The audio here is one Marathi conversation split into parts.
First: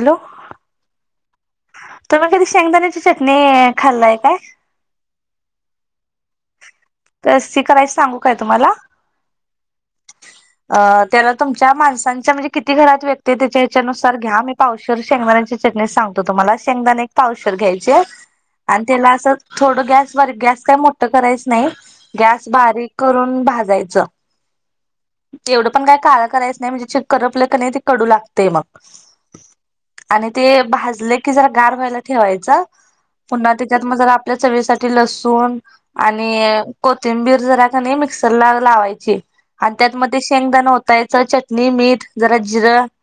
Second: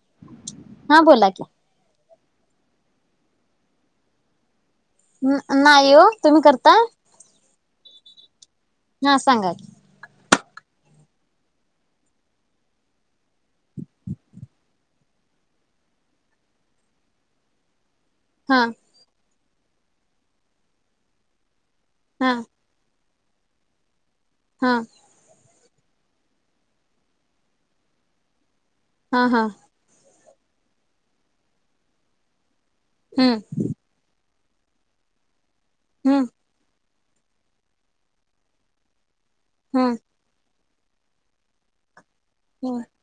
हॅलो हा बोला की. तुम्ही कधी शेंगदाण्याची चटणी खाल्लाय काय. नाही हो तुम्ही करता. तर ती करायच सांगू काय तुम्हाला. हा सांगात. अ त्याला तुमच्या माणसांच्या म्हणजे किती घरात व्यक्ती त्याच्या ह्याच्यानुसार घ्या. पावशवर शेंगदाणाची चटणी सांगतो तुम्हाला शेंगदाणे एक पावशवर घ्यायचे. हा. आणि त्याला अस थोड गॅस बारी गॅस काही मोठं करायचं नाही हा गॅस बारीक. करून भाजायचं. हा. तेवढं पण काय काळ करायचं नाही म्हणजे च करपलं क नाही ते कडू लागतेय मग. हा हा. आणि ते भाजले की जरा गार व्हायला ठेवायच हम्म पुन्हा. त्यात म जरा आपल्या चवीसाठी लसूण हम्म आणि. कोथिंबीर जरा का नाही मिक्सर ला लावायची. हम्म त्यातमध्ये शेंगदाणा होताय च चटणी मीठ जरा जिरं हा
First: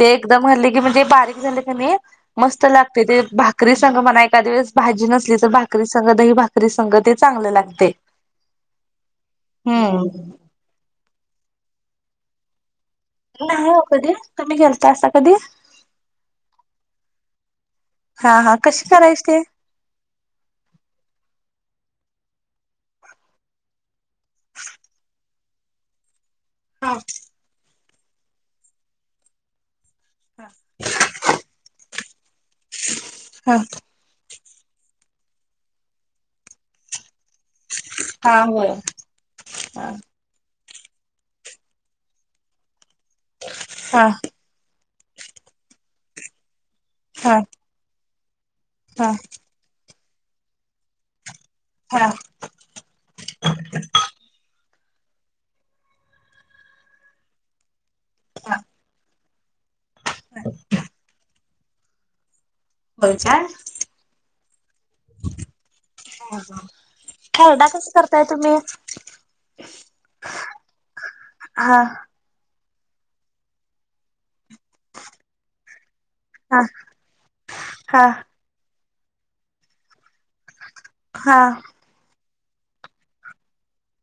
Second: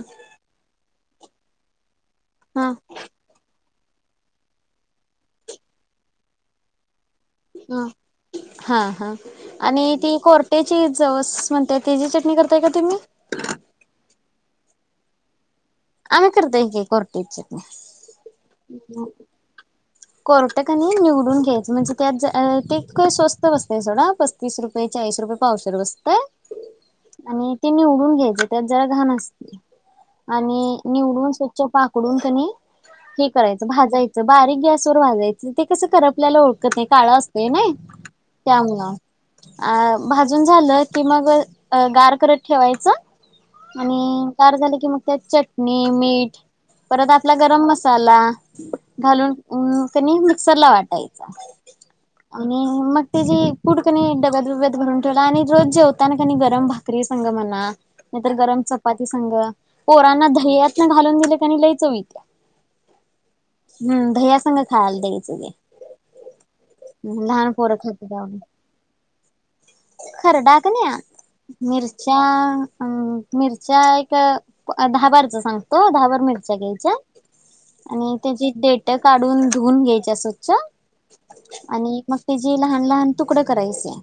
ते. एकदम हल्ली की म्हणजे बारीक झाले हा मस्त लागते ते. भाकरी संघ मला एखका दिवस भाजी नसली तर भाकरी संघ दही भाकरी संग ते. चांगलं ह लागते. हा हा आणि हम्म. ती कोर. तेची जवस म्हणते तेची चटणी करताय का तुम्ही. नाही हो कधी कम्ही घेलता असता कधी. आ्ही करतय का कोर्ट इचछित हा हा कशी नाही. करायची ते? कोरटकनी निवडून घ्यायचं म्हणजे त्यात ते स्वस्त बसतय सोडं. पस्तीस रुपये चाळीस रुपये पावसर बसतय. हा. आणि ते निवडून घ्यायचे त्यात जरा घाण असते आणि. निवडून स्वचछ पाकडून त्यां हे हा करायच. बारीक गॅस वर वाजायचं ते कस कर आपल्याला ओळत नाही काळा नाही हा होय त्यामु हा अून झालं ते मग गार करत ठेवायचं आणि हा कार झाले की मग त्यात चटणी मीठ परत हा आपला गरम मसाला हा घालून अ कनी मिक्सर ला वाटायचा हा आणि मग ते जी पुूढ कणी डब्यात बत भरून ठेवला आणि रोज जेवताना कनी गरम भ [unintelligible] झा लई चत बच्याार हम् दह्यासग खायला तेच ते लहान खेळडा पोरं कस करताय तुम्ही खरडाक हा नाही मिरचा अम मिरच्या एक दहाबारचा सांगतो दहाबार मिरच्या हा घ्यायच्या हा आणि त्या डेट काढून धून घ्याय स्वचछ हा आणि म हे जे लहान लहान तुकडं करायचे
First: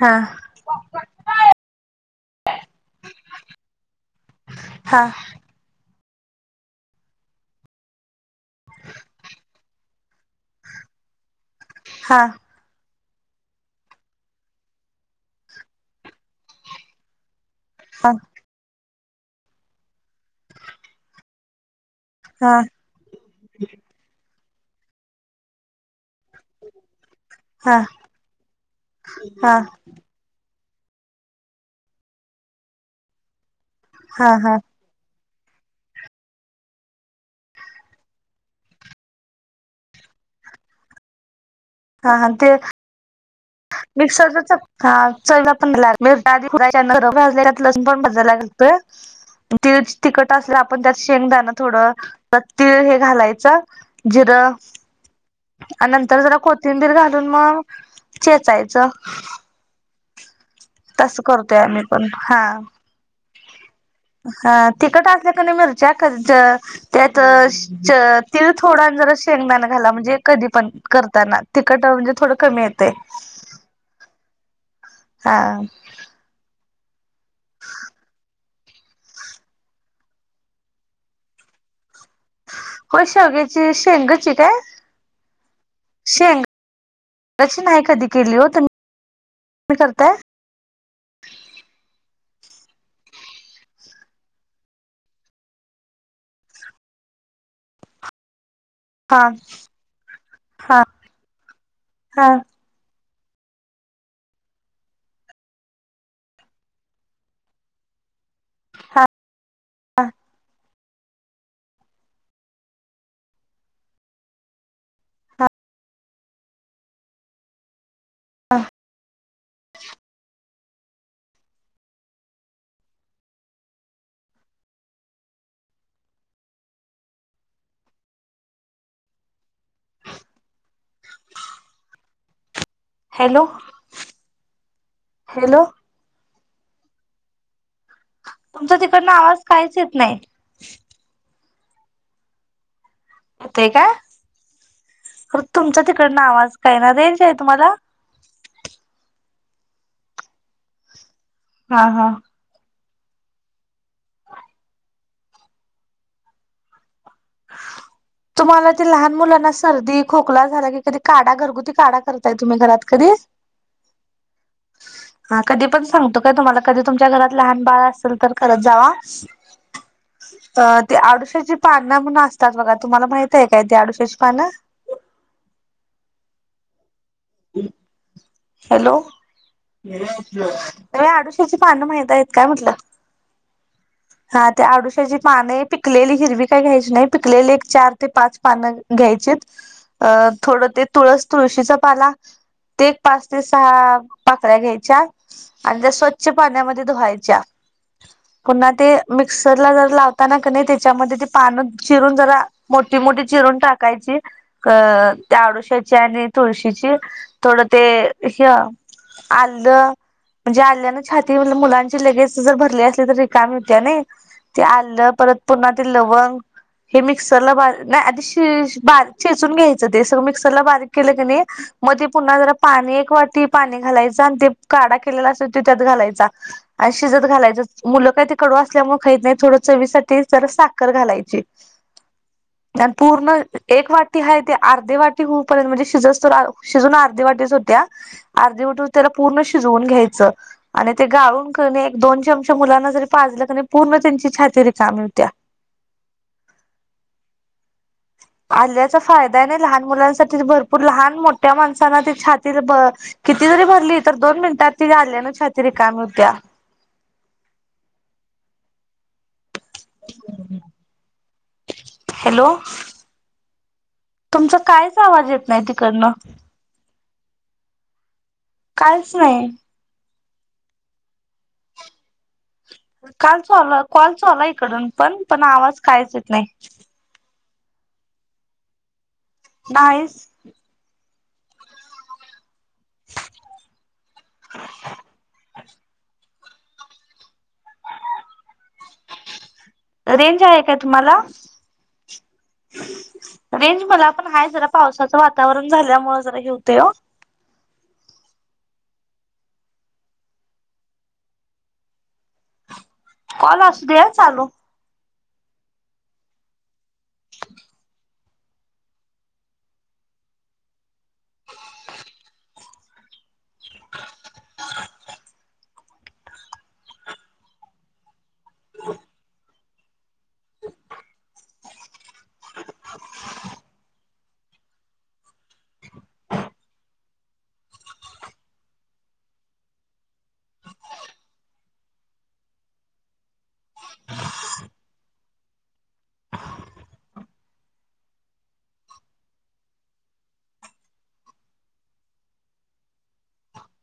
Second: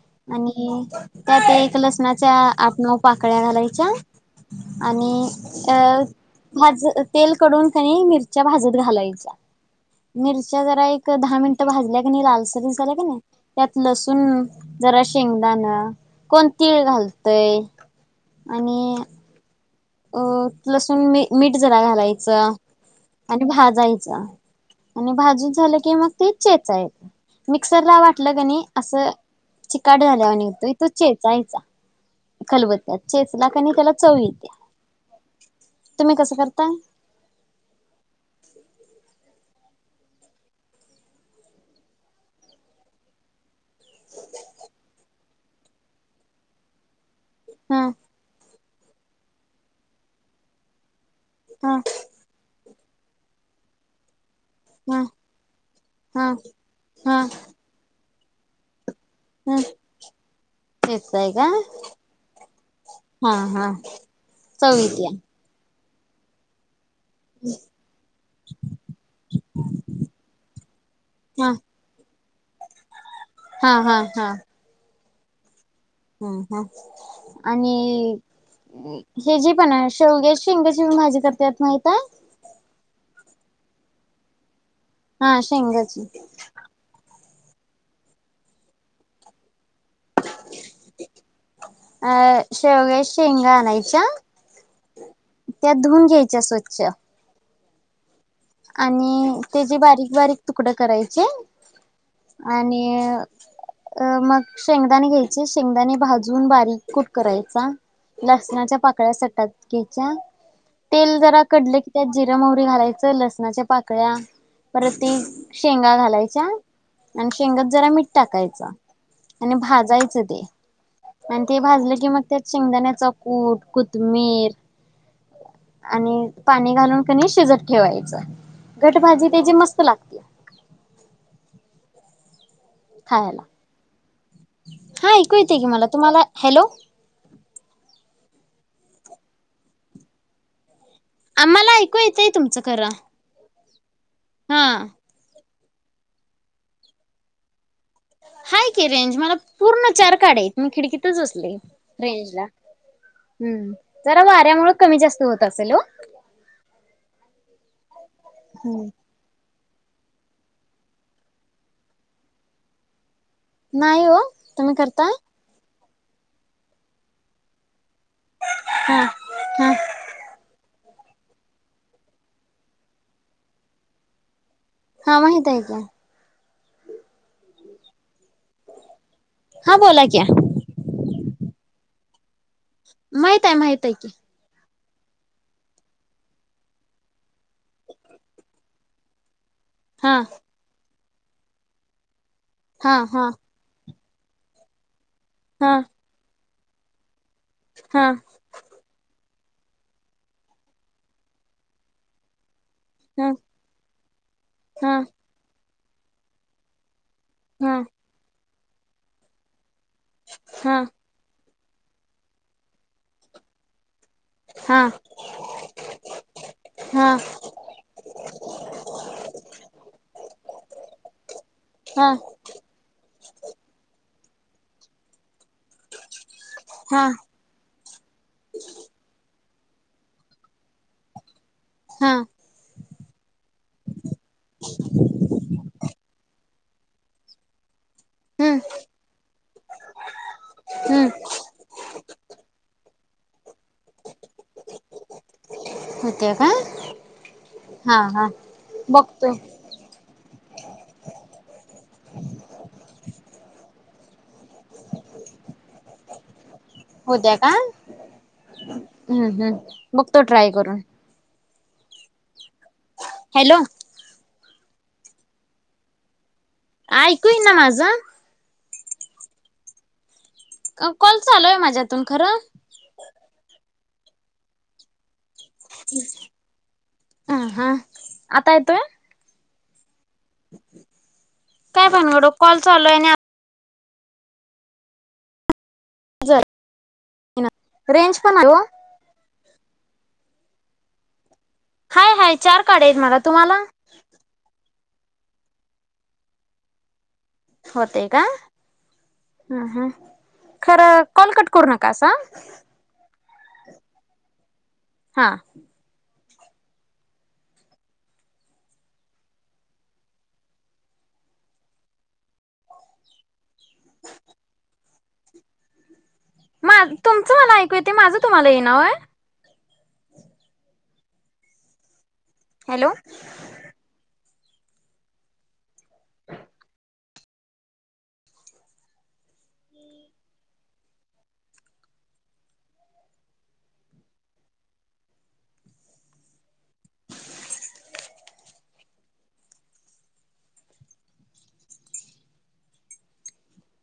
हा आणि त्यात एक लसणाच्या आपनव पाकळ्या घालायच्या हा हा आणि अ भाज तेल कडून क मिरच्या भाजत घालाय मिरच्या जरा एक दहा मिनट भाजल्या क नाही हा लालसरी झाल्या क नाही त्यात लसूण जरा शेंगदाान कोण तीळ घालतय हा आणि अ लसून मी मीठ जरा घालायचं हा आणि भाजायचं आणि भाजू झालं की मग ते चेचायेत हा मिक्सर ला वाटलं क नाही असं हा चिकाड झाल्यावर निघतो तो चेचायचा खलबत्त्या चेचला कनी त्याला चवीत्या हा तुम्ही कसं करताय हा हां ते मिक्सरचा हा चला पण आधजल्यात लसण हा पण भजयला लाग त तिकट असल्या आपण त्यात शेंगदाणं हा थोडं तर तळ हे घालायचं जिरं हा आणि नंतर हा जरा कोथिंबीर हा घालून मग चेचायचं हा तस चेचताय का करतोय आम्ही पण हा हा हा हा चव तिकट येत्या असल्या क नाही मिरच्या त्यात तिळ थोडा जरा शेंगदान घाला म्हणजे कधी पण करताना हा तिकट जे थोड कमी येते हा हा हा हा हम्म हम आणि हे जे पण आहे शौगे शिंगची म माझ्या करते माहित आहे हो शेग्याची शेंगाची काय हा शेंगाच लक्ष नाही आहे कधी केली हो तर म् करताय अ शेवगेश शेंगा आणायच्या त्यात धुऊन घ्यायच्या स्वच्छ हा आणि ते जे बारीक बारीक तुकड हा करायचे हा आणि अ मग शेंगदाणे घ्यायचे शेंगदाणे भाजून बारीक कुट करायचा लसणाच्या हा पाकळ्या सटातकीच्या तेल जरा कडलं की त्या जिर मोहरी घालायचं, लस पाकळ्या परत शेंगा घालायच्या, आणि शेंगात जरा मीठ टाकायच, आणि भाजायचं ते. आणि ते भाजलं की, मग त्यात शेंगदाण्याचा कूट कोथमीर, आणि पाणी घालून कनी, शिजत ठेवायचं. घटभाजी त्याची, मस्त लागते. [inaudible] खायाला, हॅलो हा ऐकू येते हॅलो की मला, तुम्हाला, हॅलो. तुमचा तिकडनं आवाज काहीच येत नाही. आम्हाला ऐकू येतंय, तुमचं खरं. ते का? हा. तर तुमचा तिकडनं आवाज काय ना रेजे, तुम्हाला. हाय की रेंज, मला पूर्ण चार काढायेत, मी खिडकीतच अससले हा हा रेंज ला. हम्म जरा वाऱ्यामुळे कमी जास्त होत असेल हो. तुम्हाला हो ते लहान मुलांना अस सर्दी खोकला झाला की, कधी काढा, घरगुती काढा करताय तुम्ही घरात कधी. नाही हो तुम्ही करता. हा कधी पण सांगतो काय तुम्हाला, कधी तुमच्या घरात लहान बाळ असेल तर करत जावा. हा हा अ ते आडुश्याची पानं म्हणून असतात बघा, तुम्हाला माहिते काय? ते आडुश्याची पानं. हा माहिते की. ह [inaudible] हॅलो, हा बोला की आडूशीची पानं माहित आहेत काय म्हटलं? माहित आहे, माहित आहेय की. हा त्या आडुश्याची पानय, पिकलेली हिरवी काय घ्यायची नाही, पिकलेली एक चार ते पाच पानं घ्यायची. हा अं थोडं ते तुळस, तुळशीचा पाला, ते एक हा पाच हा ते सहा पाकळ्या घ्यायच्या, हा आणि त्या स्वच्छ पाण्यामध्ये धुवायच्या, हा हा पुन्हा ते मिक्सरला जर लावताना, कनी त्याच्यामध्ये ते पान चिरून जरा, मोठी मोठी चिरून टाकायची, अ हा त्या आडुश्याची आणि तुळशीची थोडं ते हा हा ह आल्लं, म्हणजे हा आल्यान छाती मुलांची लगेज जर भरली असली तर रिकामी होत्या नय. ते हा आलं, परत पुन्हा ते लवंग. हे हा मिक्सरला बारीक सनाही आधी शे ब शेचून घ्यायचं, ते सगळं, मिक्सरला बारीक केलं कीनी, मग ते पुन्हा जरा, पाणी एक वाटी पाणी घालायचं, आणि ते काढा केलेला असे त त्यात घालायचा, आणि हा शिजत घालायच, मुलं काही त कडू असल्यामुळे खहीत नाही, थोडं चवीसाठी तर साखर घालायची, हा. आणि पूर्ण एक वाटी हाय, ते अर्धे वाटी होऊपर्यंत म्हणजे शिजसतोर शिजून अर्ध्या वाटेस होत्या, हम्म अर्ध्या वाटी त्याला पूर्ण शिजवून घ्यायचं, आणि ते हम्म गाळून एक दोनशे अंश मुलांना जरी पाजलं कीनी, पूर्ण त्यांची छाती रीकामि होत्या. होतेय का? हा हा. आल्याचा बघतो फायदाय नी, लहान मुलांसाठी भरपूर. पण लहान मोठ्या माणसालाना ते, छाती ति किती जरी भरली तर दोन मिनिटात ती झाल्यान छाती रीकामी होत्या. होत्या का? हम्म हम्म, बघतो ट्राय करून. हॅलो. हॅलो. तुमचा कायच आवाज येत नाही तिकडनं. ऐकूयय ना माझं. कालच नाही कॉल चालूय माझ्यातून खरं. कालच आ कॉलच आला इकडून पण पण आवाज. कायच येत नाही ह हा आता येतोय. ायस. काय भणगडो कॉल चालूय आणि. [unintelligible] रेंज पण आहे. रेंज आहे का तुम्हाला. हाय हाय चार कार्ड आहेत मला तुम्हाला. रेंज मला पण हा जरा पावसाचं वातावरण झाल्यामुळे जरा घेतेय. होते का ह खरं कॉलकट करू नका असा. कॉल असू दे चालू. हा मा तुमचं मला ऐकू येत ते माझं तुम्हाला ये नाय. हॅलो.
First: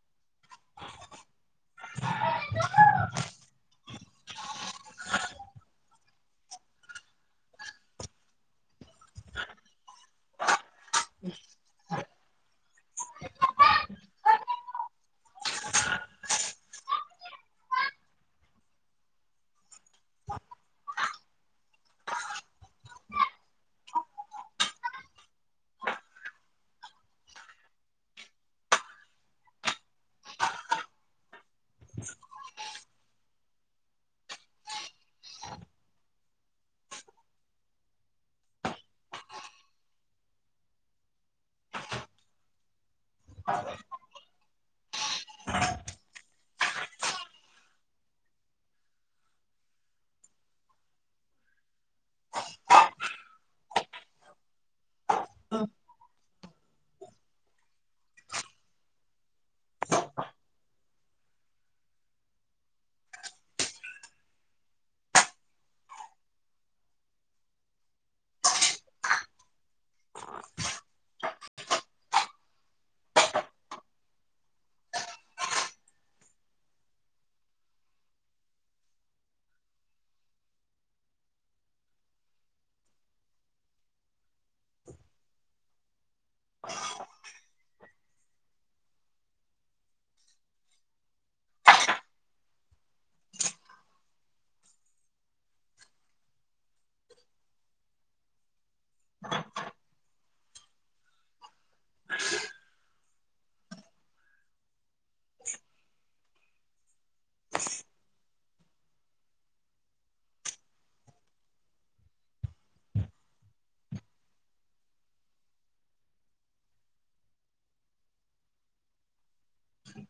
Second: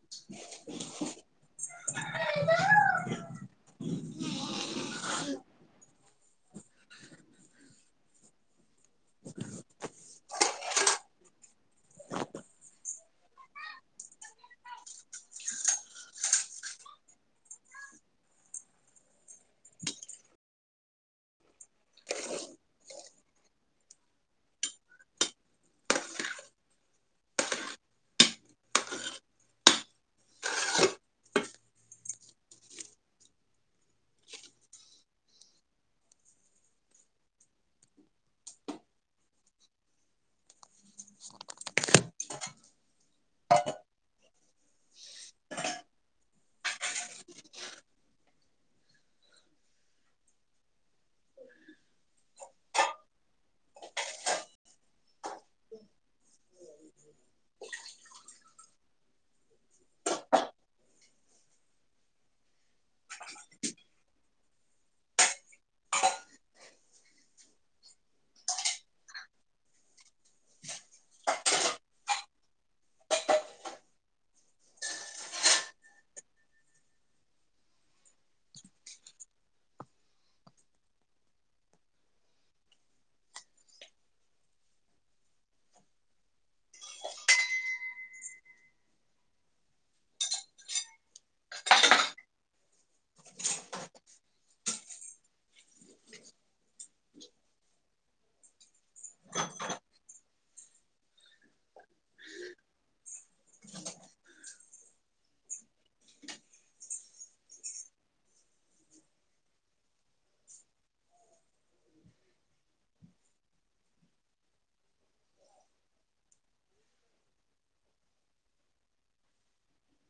[unintelligible] [unintelligible] ह हम् हो.